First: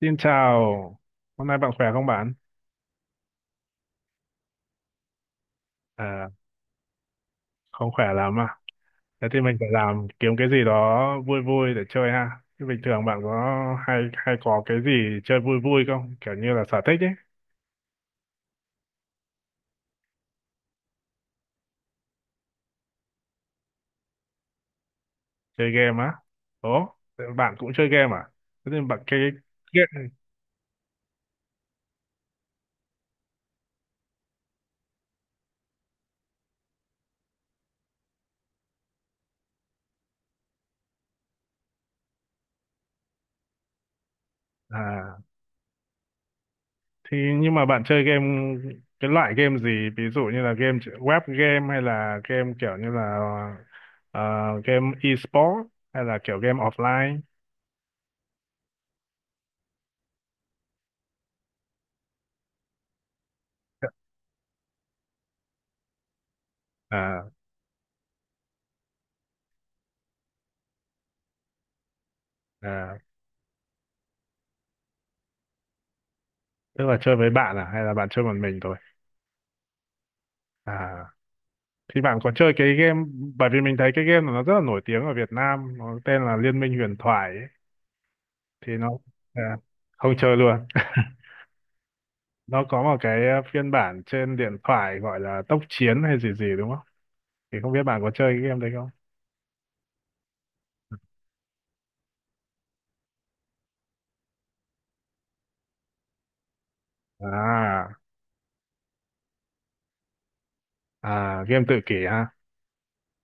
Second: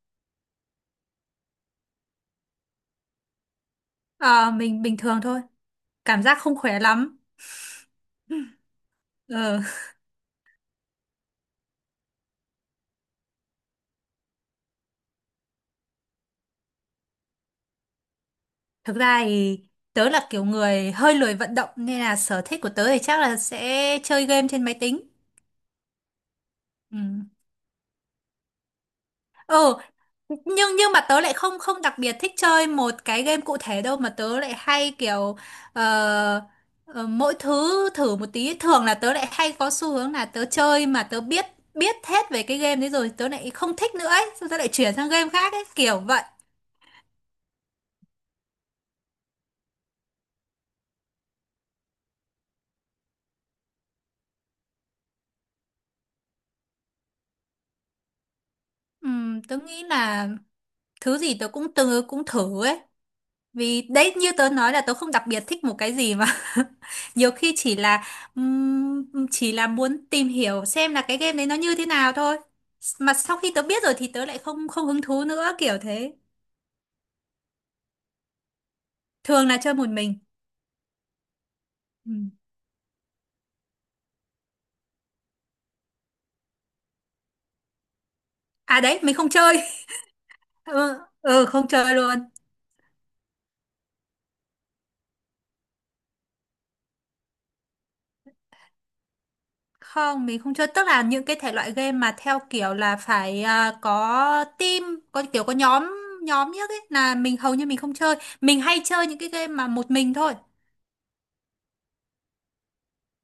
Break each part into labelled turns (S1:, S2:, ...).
S1: Xin chào, hôm nay bạn khỏe không bạn?
S2: Ờ, mình bình thường thôi, cảm
S1: À,
S2: giác không khỏe lắm.
S1: không khỏe lắm à? Thế thì mình
S2: Ờ,
S1: phải làm kiếm cái gì đó vui vui để chơi ha. Thế bình thường bạn có hay hay có cái gì chơi vui vui không? Kiểu như là sở thích ấy,
S2: thực ra thì tớ là kiểu người hơi lười vận động, nên là sở thích của tớ thì chắc là sẽ chơi game trên máy tính.
S1: chơi game á. Ồ,
S2: Ừ.
S1: thế bạn cũng chơi game à? Thế thì bạn cái
S2: Ừ.
S1: game.
S2: Nhưng mà tớ lại không không đặc biệt thích chơi một cái game cụ thể đâu, mà tớ lại hay kiểu ờ, ờ, mỗi thứ thử một tí. Thường là tớ lại hay có xu hướng là tớ chơi mà tớ biết biết hết về cái game đấy rồi, tớ lại không thích nữa ấy, xong tớ lại chuyển sang
S1: À,
S2: game khác ấy, kiểu vậy.
S1: thì nhưng mà bạn chơi game cái loại game gì? Ví dụ như là game web game hay là game kiểu như là ờ, game e-sport hay là kiểu game offline?
S2: Ừ, tớ nghĩ là thứ gì tớ cũng từng cũng thử ấy, vì đấy như tớ nói là tớ không đặc biệt thích một cái gì mà.
S1: À,
S2: Nhiều khi chỉ là muốn tìm hiểu xem là cái game đấy nó như thế nào thôi,
S1: à.
S2: mà sau khi tớ biết rồi thì tớ lại không không hứng thú nữa, kiểu thế.
S1: Tức là chơi với bạn à hay là bạn chơi một mình thôi?
S2: Thường là chơi một mình.
S1: À, thì
S2: Ừ.
S1: bạn có chơi cái game, bởi vì mình thấy cái game này nó rất là nổi tiếng ở Việt Nam, nó tên là Liên minh huyền thoại ấy. Thì
S2: À
S1: nó
S2: đấy, mình không
S1: à,
S2: chơi.
S1: không chơi luôn.
S2: Ừ, ừ, không chơi luôn.
S1: Nó có một cái phiên bản trên điện thoại gọi là tốc chiến hay gì gì đúng không? Thì không biết bạn có chơi cái game đấy không?
S2: Không, mình không chơi. Tức là những cái thể loại game mà theo kiểu là phải có team, có kiểu có nhóm nhóm nhất ấy là mình hầu như mình
S1: À,
S2: không chơi. Mình hay chơi những cái game mà một mình thôi.
S1: à game tự kỷ ha.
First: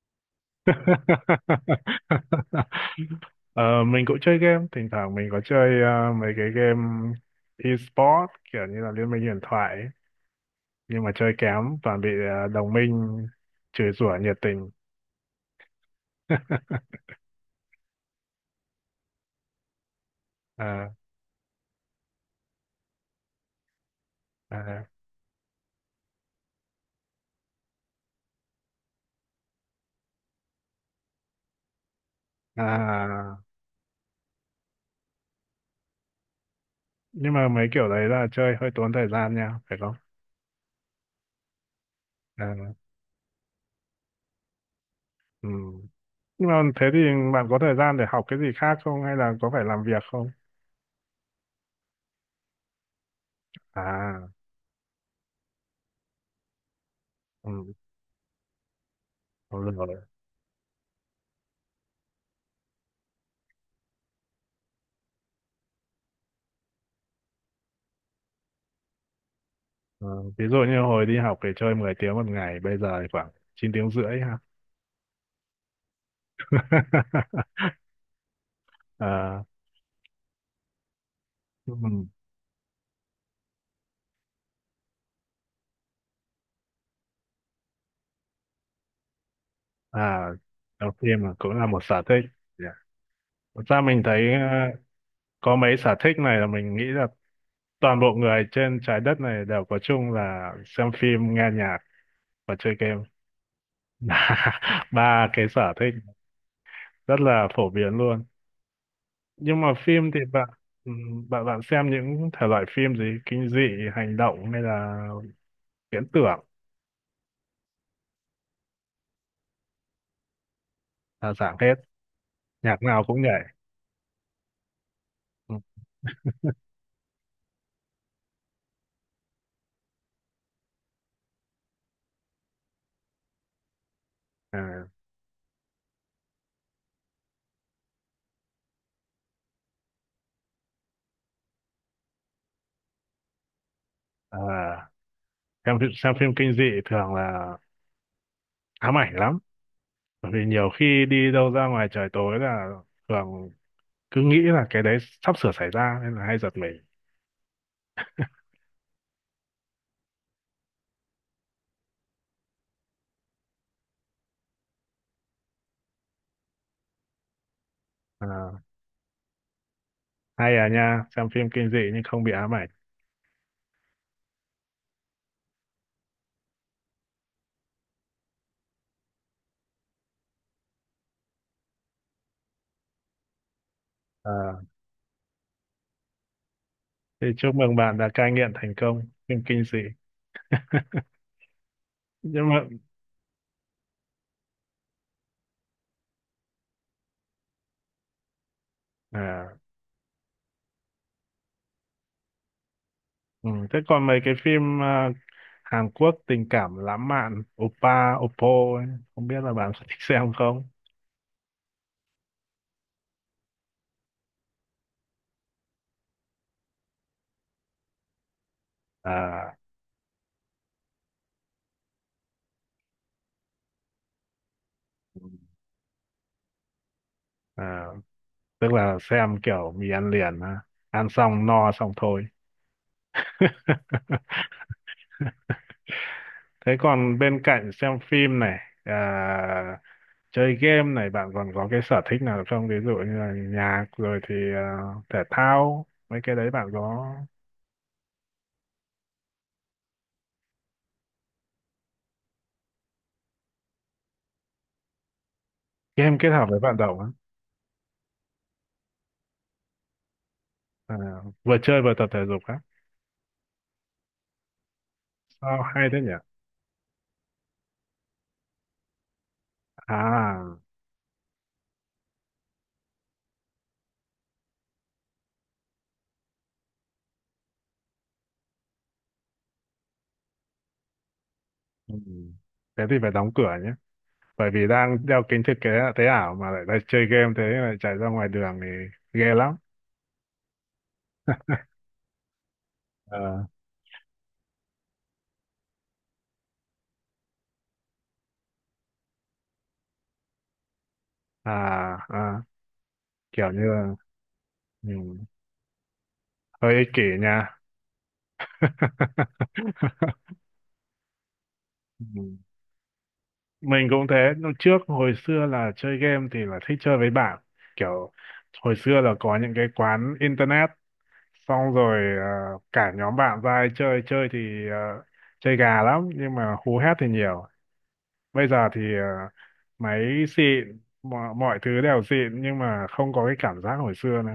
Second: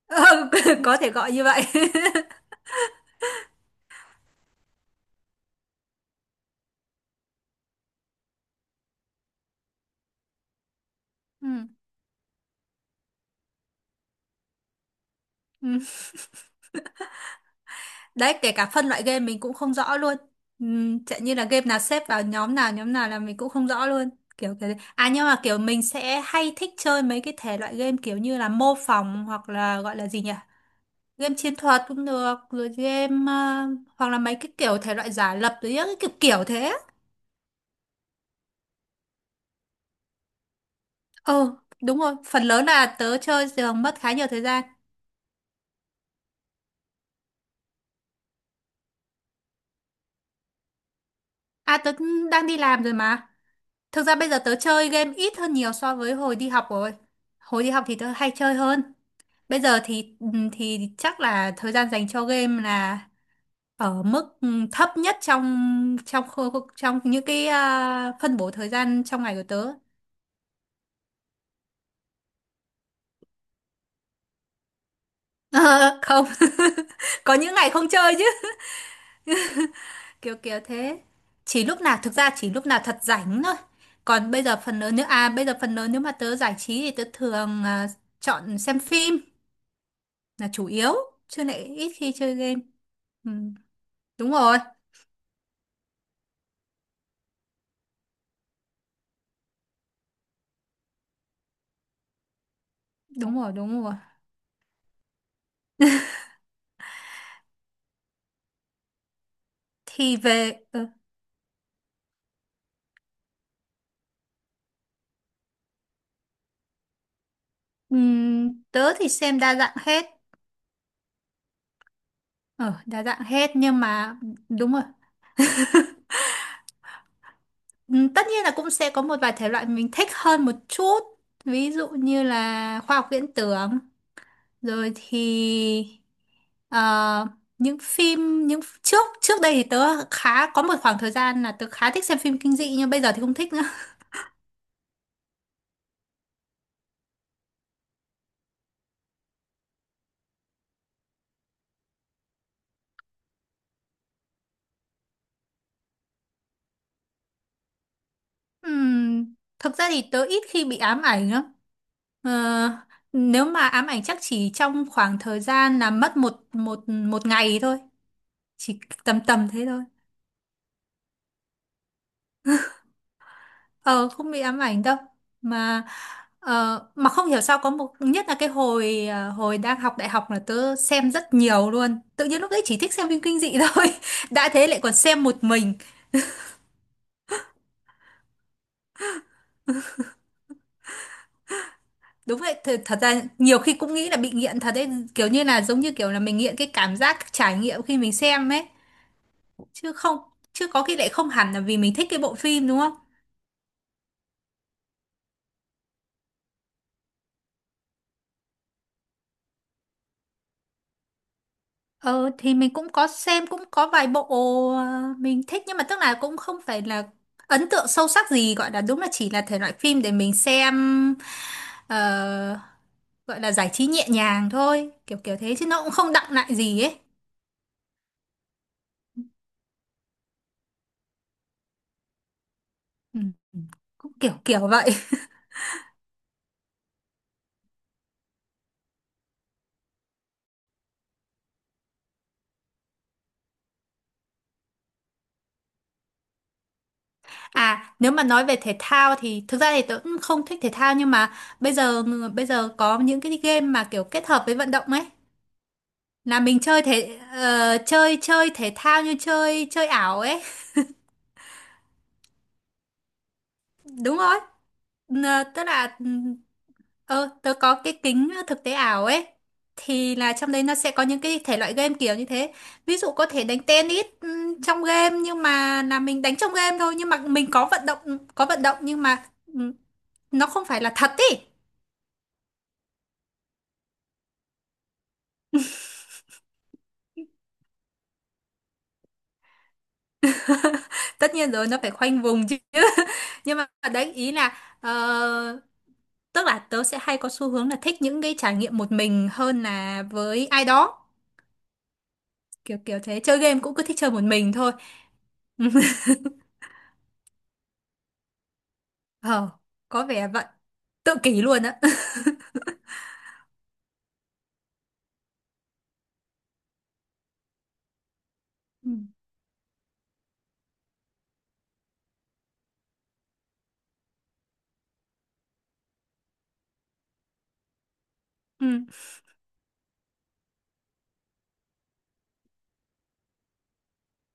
S2: Ừ, có thể gọi như vậy.
S1: Ờ, mình cũng chơi game, thỉnh thoảng mình có chơi mấy cái game e-sport kiểu như là Liên minh huyền thoại ấy. Nhưng mà chơi
S2: Ừ.
S1: kém toàn bị đồng minh chửi rủa nhiệt tình.
S2: Ừ. Đấy, kể cả phân loại game mình cũng không rõ luôn. Ừ,
S1: À,
S2: chẳng như là game nào xếp vào nhóm nào là mình cũng không rõ luôn. Kiểu cái
S1: à,
S2: À nhưng mà kiểu mình sẽ hay thích chơi mấy cái thể loại game kiểu như là mô phỏng, hoặc là gọi là gì nhỉ? Game chiến thuật cũng được, rồi game
S1: à.
S2: hoặc là mấy cái kiểu thể loại giả lập, rồi những cái kiểu kiểu thế.
S1: Nhưng mà mấy kiểu đấy là chơi hơi tốn thời gian nha phải không?
S2: Ờ, đúng rồi, phần lớn
S1: À,
S2: là tớ chơi thường mất khá nhiều thời gian.
S1: ừ. Nhưng mà thế thì bạn có thời gian để học cái gì khác không, hay là có phải làm việc không?
S2: À, tớ cũng đang đi làm rồi mà. Thực ra
S1: À,
S2: bây giờ tớ chơi game ít hơn nhiều so với hồi đi học rồi. Hồi đi
S1: ừ.
S2: học thì tớ hay chơi hơn. Bây
S1: Thôi được
S2: giờ
S1: rồi.
S2: thì thì chắc là thời gian dành cho game là ở mức thấp nhất trong trong khu- trong những cái phân bổ thời gian trong ngày của tớ.
S1: Ờ, ví dụ như hồi đi học thì chơi 10 tiếng một ngày, bây giờ thì khoảng 9 tiếng rưỡi ha.
S2: Ờ, không. Có những ngày không chơi chứ,
S1: À,
S2: kiểu kiểu thế. Chỉ lúc nào
S1: ừ.
S2: Thực ra chỉ lúc nào thật rảnh thôi. Còn bây giờ phần lớn, nếu à bây giờ phần lớn nếu mà tớ giải trí, thì tớ thường chọn xem phim
S1: À,
S2: là chủ yếu,
S1: đọc phim là
S2: chứ
S1: cũng
S2: lại
S1: là một
S2: ít
S1: sở
S2: khi
S1: thích.
S2: chơi game.
S1: Dạ.
S2: Ừ,
S1: Thật ra mình
S2: đúng
S1: thấy
S2: rồi.
S1: có mấy sở thích này là mình nghĩ là toàn bộ người trên trái đất này đều có chung, là xem phim, nghe nhạc và chơi game.
S2: Đúng rồi. Đúng rồi.
S1: Ba ba cái sở thích rất là phổ biến luôn. Nhưng mà phim
S2: Thì
S1: thì bạn
S2: về
S1: bạn bạn xem những thể loại phim gì, kinh dị, hành động hay là viễn tưởng?
S2: tớ thì xem đa dạng hết.
S1: Là dạng hết,
S2: Ờ
S1: nhạc
S2: Đa
S1: nào
S2: dạng
S1: cũng nhảy.
S2: hết nhưng mà đúng rồi.
S1: Ừ.
S2: Ừ, tất nhiên là cũng sẽ có một vài thể loại mình thích hơn một chút, ví dụ như là khoa học viễn tưởng,
S1: À,
S2: rồi thì ờ, những phim những trước trước đây thì tớ khá có một khoảng thời gian là tớ khá thích xem phim kinh dị, nhưng bây giờ thì không thích nữa.
S1: à, xem phim kinh dị thường là ám ảnh lắm. Bởi vì nhiều khi đi đâu ra ngoài trời tối là thường cứ nghĩ là cái đấy sắp sửa xảy ra nên là hay giật mình.
S2: Ừm, thực ra thì tớ ít khi bị ám ảnh lắm. Ờ, nếu mà ám ảnh chắc chỉ trong khoảng thời gian là mất một một một ngày thôi,
S1: À,
S2: chỉ tầm tầm thế thôi.
S1: hay à nha, xem phim kinh dị nhưng không bị ám ảnh.
S2: Ờ, không bị ám ảnh đâu, mà mà không hiểu sao, có nhất là cái hồi hồi đang học đại học là tớ xem rất nhiều luôn, tự nhiên lúc đấy chỉ thích xem phim kinh dị thôi. Đã
S1: À,
S2: thế lại còn xem một mình.
S1: thì chúc mừng bạn đã cai nghiện thành công phim kinh dị.
S2: Đúng
S1: Nhưng
S2: vậy,
S1: mà
S2: thật ra nhiều khi cũng nghĩ là bị nghiện thật đấy, kiểu như là giống như kiểu là mình nghiện cái cảm giác trải nghiệm khi mình xem ấy,
S1: à,
S2: chứ không chứ có khi lại không hẳn là vì mình thích cái bộ phim, đúng không.
S1: ừ, thế còn mấy cái phim Hàn Quốc tình cảm lãng mạn Oppa Oppo ấy, không biết là bạn có thích xem không?
S2: Ờ thì mình cũng có xem, cũng có vài bộ ờ, mình thích, nhưng mà tức là cũng không phải là ấn tượng sâu sắc gì gọi là, đúng là chỉ là
S1: À,
S2: thể loại phim để mình xem ờ, gọi là giải trí nhẹ nhàng thôi, kiểu kiểu thế, chứ nó cũng không đọng lại gì ấy.
S1: à, tức là xem kiểu mì ăn liền á. Ăn xong no xong thôi.
S2: Ừ, cũng kiểu kiểu vậy.
S1: Thế còn bên cạnh xem phim này, à, chơi game này, bạn còn có cái sở thích nào không? Ví dụ như là nhạc, rồi thì thể thao, mấy cái đấy bạn có?
S2: À, nếu mà nói về thể thao thì thực ra thì tớ cũng không thích thể thao, nhưng mà bây giờ, bây giờ có những cái game mà kiểu kết hợp với vận động ấy,
S1: Game kết
S2: là
S1: hợp
S2: mình
S1: với vận
S2: chơi
S1: động á?
S2: chơi chơi thể thao, như chơi chơi ảo ấy.
S1: À, vừa chơi vừa tập thể dục á?
S2: Đúng rồi.
S1: Sao
S2: Tức
S1: hay
S2: là
S1: thế nhỉ?
S2: tớ có cái kính thực tế ảo ấy, thì là trong
S1: À,
S2: đấy nó sẽ có những cái thể loại game kiểu như thế. Ví dụ có thể đánh tennis trong game, nhưng mà là mình đánh trong game thôi, nhưng mà mình có vận động, có vận động, nhưng mà ừm, nó không phải là thật ý.
S1: ừ. Thế thì phải đóng cửa nhé. Bởi vì đang đeo kính thực tế tế ảo mà lại đang chơi game, thế lại chạy ra ngoài đường thì ghê lắm.
S2: Tất nhiên rồi, nó phải khoanh vùng chứ.
S1: Ờ,
S2: Nhưng mà đấy, ý là tức là tớ sẽ hay có xu hướng là thích những cái trải nghiệm một mình hơn là với ai đó,
S1: à, à,
S2: kiểu kiểu thế. Chơi
S1: kiểu như
S2: game cũng cứ
S1: là
S2: thích chơi một mình thôi.
S1: ừ, hơi ích kỷ nha.
S2: Ờ, có vẻ vậy. Tự kỷ luôn á.
S1: Ừ. Mình cũng thế, lúc trước hồi xưa là chơi game thì là thích chơi với bạn. Kiểu hồi
S2: Ừ.
S1: xưa là có những cái quán internet, xong rồi cả nhóm bạn ra ai chơi, chơi thì chơi gà lắm, nhưng mà hú hét thì nhiều. Bây
S2: Ừ.
S1: giờ thì máy xịn, mọi thứ đều xịn, nhưng mà không có cái cảm giác hồi xưa nữa.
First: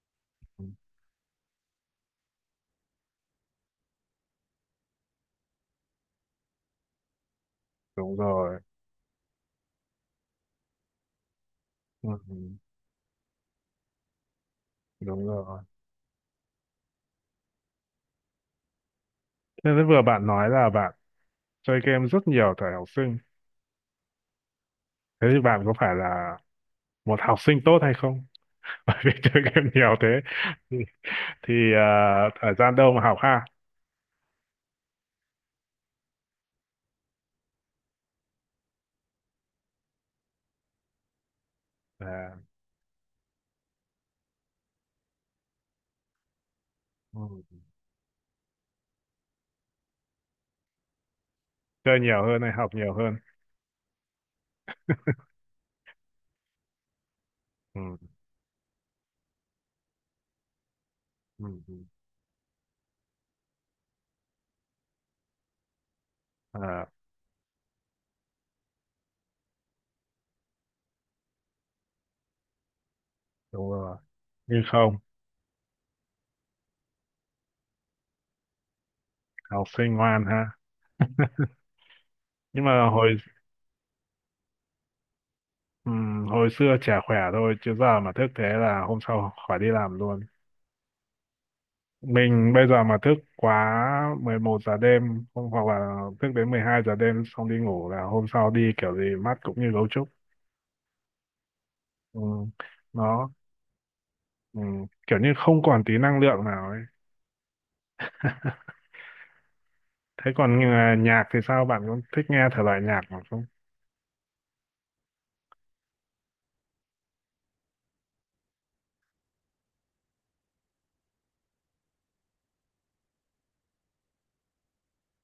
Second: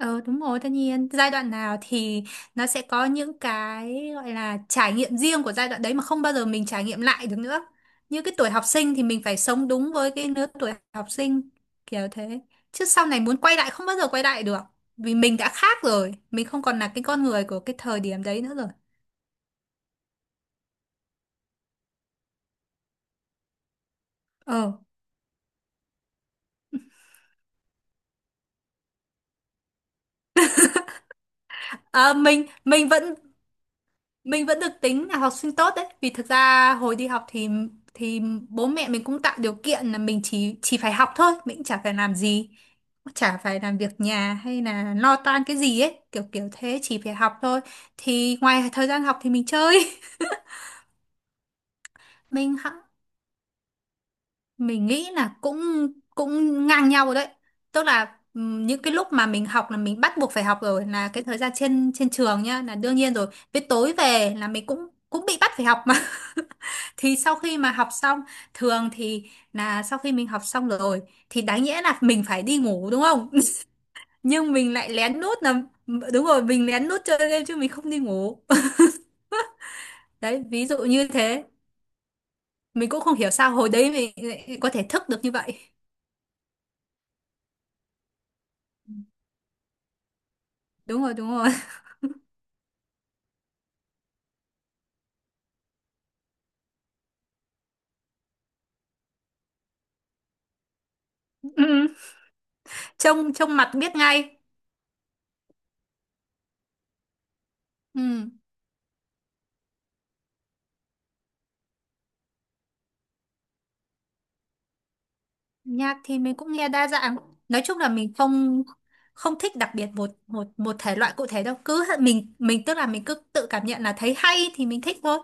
S2: Ờ đúng rồi,
S1: Ừ,
S2: tất nhiên. Giai đoạn nào thì nó sẽ có những cái gọi là trải nghiệm riêng của giai đoạn đấy, mà không bao giờ mình trải nghiệm lại được nữa.
S1: đúng
S2: Như cái tuổi
S1: rồi,
S2: học sinh thì mình phải sống đúng với cái lứa tuổi học sinh,
S1: ừ,
S2: kiểu
S1: ừ,
S2: thế. Chứ sau này muốn quay lại không bao giờ quay lại được. Vì
S1: đúng
S2: mình đã
S1: rồi.
S2: khác rồi, mình không còn là cái con người của cái thời điểm đấy nữa rồi.
S1: Thế vừa bạn nói là bạn chơi game rất nhiều thời học sinh,
S2: Ờ.
S1: thế thì bạn có phải là một học sinh tốt hay không? Bởi vì chơi game nhiều thế thì,
S2: À,
S1: thời gian đâu mà học ha?
S2: mình vẫn được tính là học sinh tốt đấy, vì thực ra hồi đi học thì bố mẹ mình cũng tạo điều kiện là mình chỉ phải học thôi, mình cũng chả phải làm
S1: À,
S2: gì, cũng chả phải làm việc nhà hay là lo toan cái gì ấy, kiểu kiểu thế, chỉ phải
S1: ừ.
S2: học thôi. Thì ngoài thời gian học thì mình chơi.
S1: Chơi nhiều hơn hay
S2: mình
S1: học nhiều hơn?
S2: mình nghĩ là cũng cũng ngang nhau rồi đấy. Tức
S1: Ừ.
S2: là những cái lúc mà mình học là mình bắt buộc phải học rồi, là cái thời
S1: Ừ.
S2: gian
S1: Ừ.
S2: trên trên trường nhá là đương nhiên rồi, với tối về là mình cũng cũng bị bắt phải học mà.
S1: À,
S2: Thì sau khi mà học xong, thường thì là sau khi mình học xong rồi thì đáng nhẽ là mình phải đi ngủ, đúng không.
S1: đúng rồi.
S2: Nhưng
S1: Nhưng
S2: mình lại
S1: không,
S2: lén nút là đúng rồi, mình lén nút chơi game chứ mình không đi ngủ.
S1: học sinh ngoan ha.
S2: Đấy, ví dụ như thế.
S1: Nhưng mà
S2: Mình cũng không
S1: hồi
S2: hiểu sao hồi đấy mình lại có thể thức được như vậy.
S1: hồi xưa chả khỏe thôi, chứ giờ mà thức thế là hôm sau khỏi đi làm luôn.
S2: Đúng rồi. Đúng rồi.
S1: Mình bây giờ mà thức quá 11 giờ đêm không, hoặc là thức đến 12 giờ đêm xong đi ngủ là hôm sau đi kiểu gì mắt cũng như gấu trúc. Ừ. Nó.
S2: trông trông mặt biết ngay.
S1: Ừ, kiểu như không còn tí năng lượng nào ấy.
S2: Ừ.
S1: Thế còn nhạc thì sao? Bạn có thích nghe thể loại nhạc nào không?
S2: Nhạc thì mình cũng nghe đa dạng, nói chung là mình không không thích đặc biệt một một một thể loại cụ thể đâu, cứ mình tức là mình cứ tự cảm nhận, là thấy hay thì mình thích thôi.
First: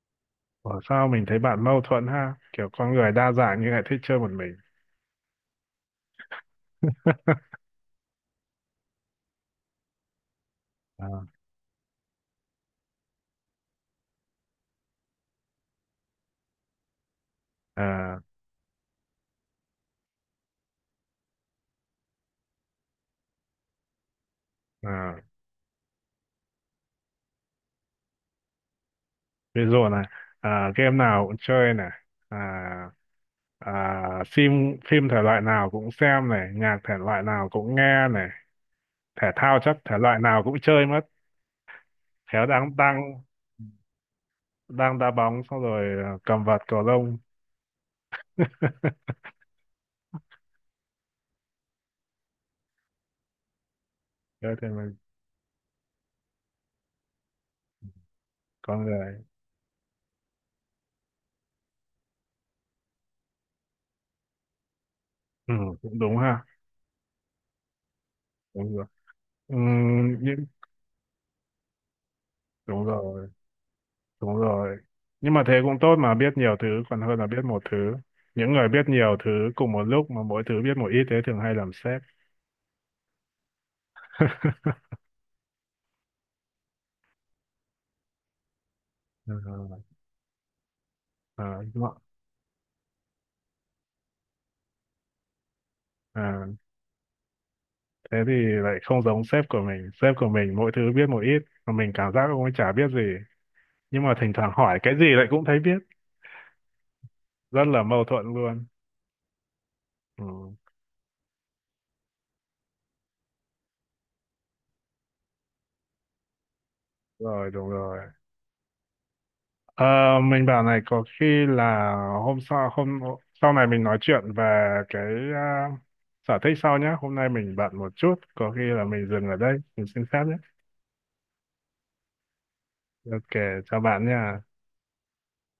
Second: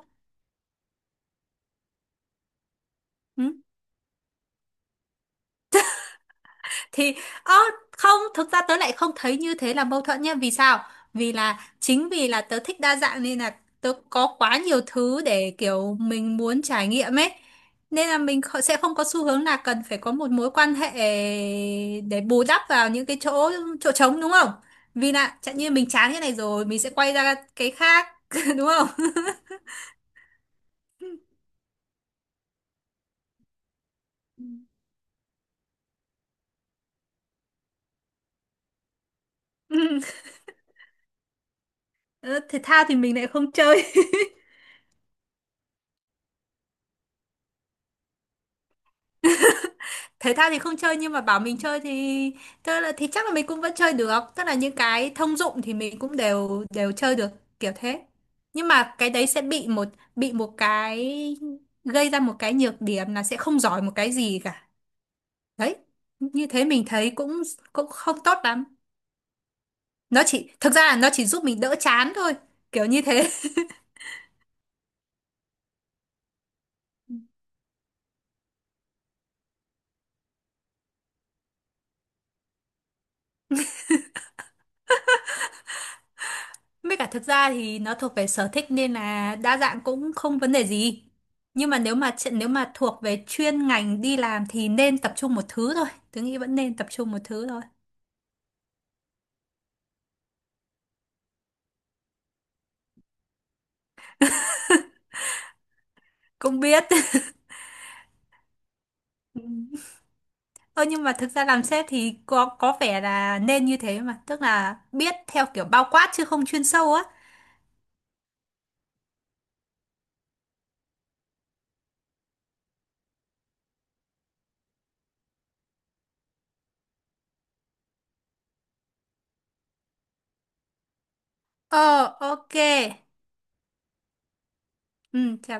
S1: Ở sao mình thấy bạn mâu thuẫn ha? Kiểu con người đa
S2: Ừ.
S1: dạng nhưng lại thích chơi một mình.
S2: Thì ơ, không, thực ra tớ lại không thấy như thế là mâu thuẫn nhá, vì sao,
S1: À,
S2: vì là chính vì là tớ thích đa dạng nên là tớ có quá nhiều thứ để kiểu mình muốn trải nghiệm ấy, nên là
S1: à,
S2: mình sẽ không có xu hướng là cần phải có một mối quan hệ để bù đắp vào những cái chỗ chỗ trống, đúng không. Vì
S1: à,
S2: là chẳng như mình chán cái này rồi mình sẽ quay ra cái khác, đúng không.
S1: ví dụ này, game nào cũng chơi này, à, phim phim thể loại nào cũng xem này, nhạc thể loại nào cũng nghe này, thể thao chắc thể loại nào cũng chơi mất.
S2: Ừ,
S1: Khéo
S2: thể
S1: đang
S2: thao thì
S1: đang
S2: mình lại không chơi.
S1: đang đá bóng xong rồi cầm vợt cầu lông.
S2: Thể thao thì không chơi, nhưng mà bảo mình chơi thì, tức là thì chắc là mình cũng vẫn chơi được, tức
S1: Thế
S2: là
S1: thì
S2: những
S1: mình
S2: cái thông dụng thì mình cũng đều đều chơi được, kiểu thế. Nhưng
S1: con
S2: mà cái
S1: người.
S2: đấy sẽ bị một cái, gây ra một cái nhược điểm là sẽ không giỏi một cái gì cả.
S1: Ừ,
S2: Đấy,
S1: cũng đúng ha.
S2: như thế mình thấy cũng cũng không tốt lắm.
S1: Đúng rồi, ừ,
S2: Nó
S1: nhưng
S2: chỉ Thực ra là nó chỉ giúp mình đỡ chán thôi, kiểu
S1: đúng
S2: như
S1: rồi,
S2: thế.
S1: đúng rồi, nhưng mà thế cũng tốt mà, biết nhiều thứ còn hơn là biết một thứ. Những người biết nhiều thứ cùng một lúc mà mỗi thứ biết một ít thế thường hay làm sếp.
S2: Với cả thực ra thì nó thuộc về sở thích, nên
S1: À,
S2: là đa dạng cũng không vấn đề gì.
S1: à,
S2: Nhưng mà
S1: đúng ạ.
S2: nếu mà nếu mà thuộc về chuyên ngành đi làm thì nên tập trung một thứ thôi. Tớ nghĩ
S1: À,
S2: vẫn nên tập trung một thứ thôi.
S1: thế thì lại không giống sếp của mình. Sếp của mình mỗi thứ biết một ít mà mình cảm giác cũng chả biết gì, nhưng mà thỉnh thoảng hỏi cái gì lại cũng thấy biết,
S2: Cũng biết.
S1: rất là mâu thuẫn luôn.
S2: Ừ.
S1: Ừ,
S2: Ơ nhưng mà thực ra làm sếp thì có vẻ là nên như thế mà, tức là biết theo kiểu bao quát chứ không chuyên sâu á.
S1: rồi đúng rồi. Ờ, mình bảo này, có khi là hôm sau này mình nói chuyện về cái à, sở thích sau nhé. Hôm nay mình bận một chút, có khi là mình dừng ở đây, mình xin phép nhé.
S2: Ờ, ok.
S1: Ok, chào bạn nha.
S2: Ừ, chào.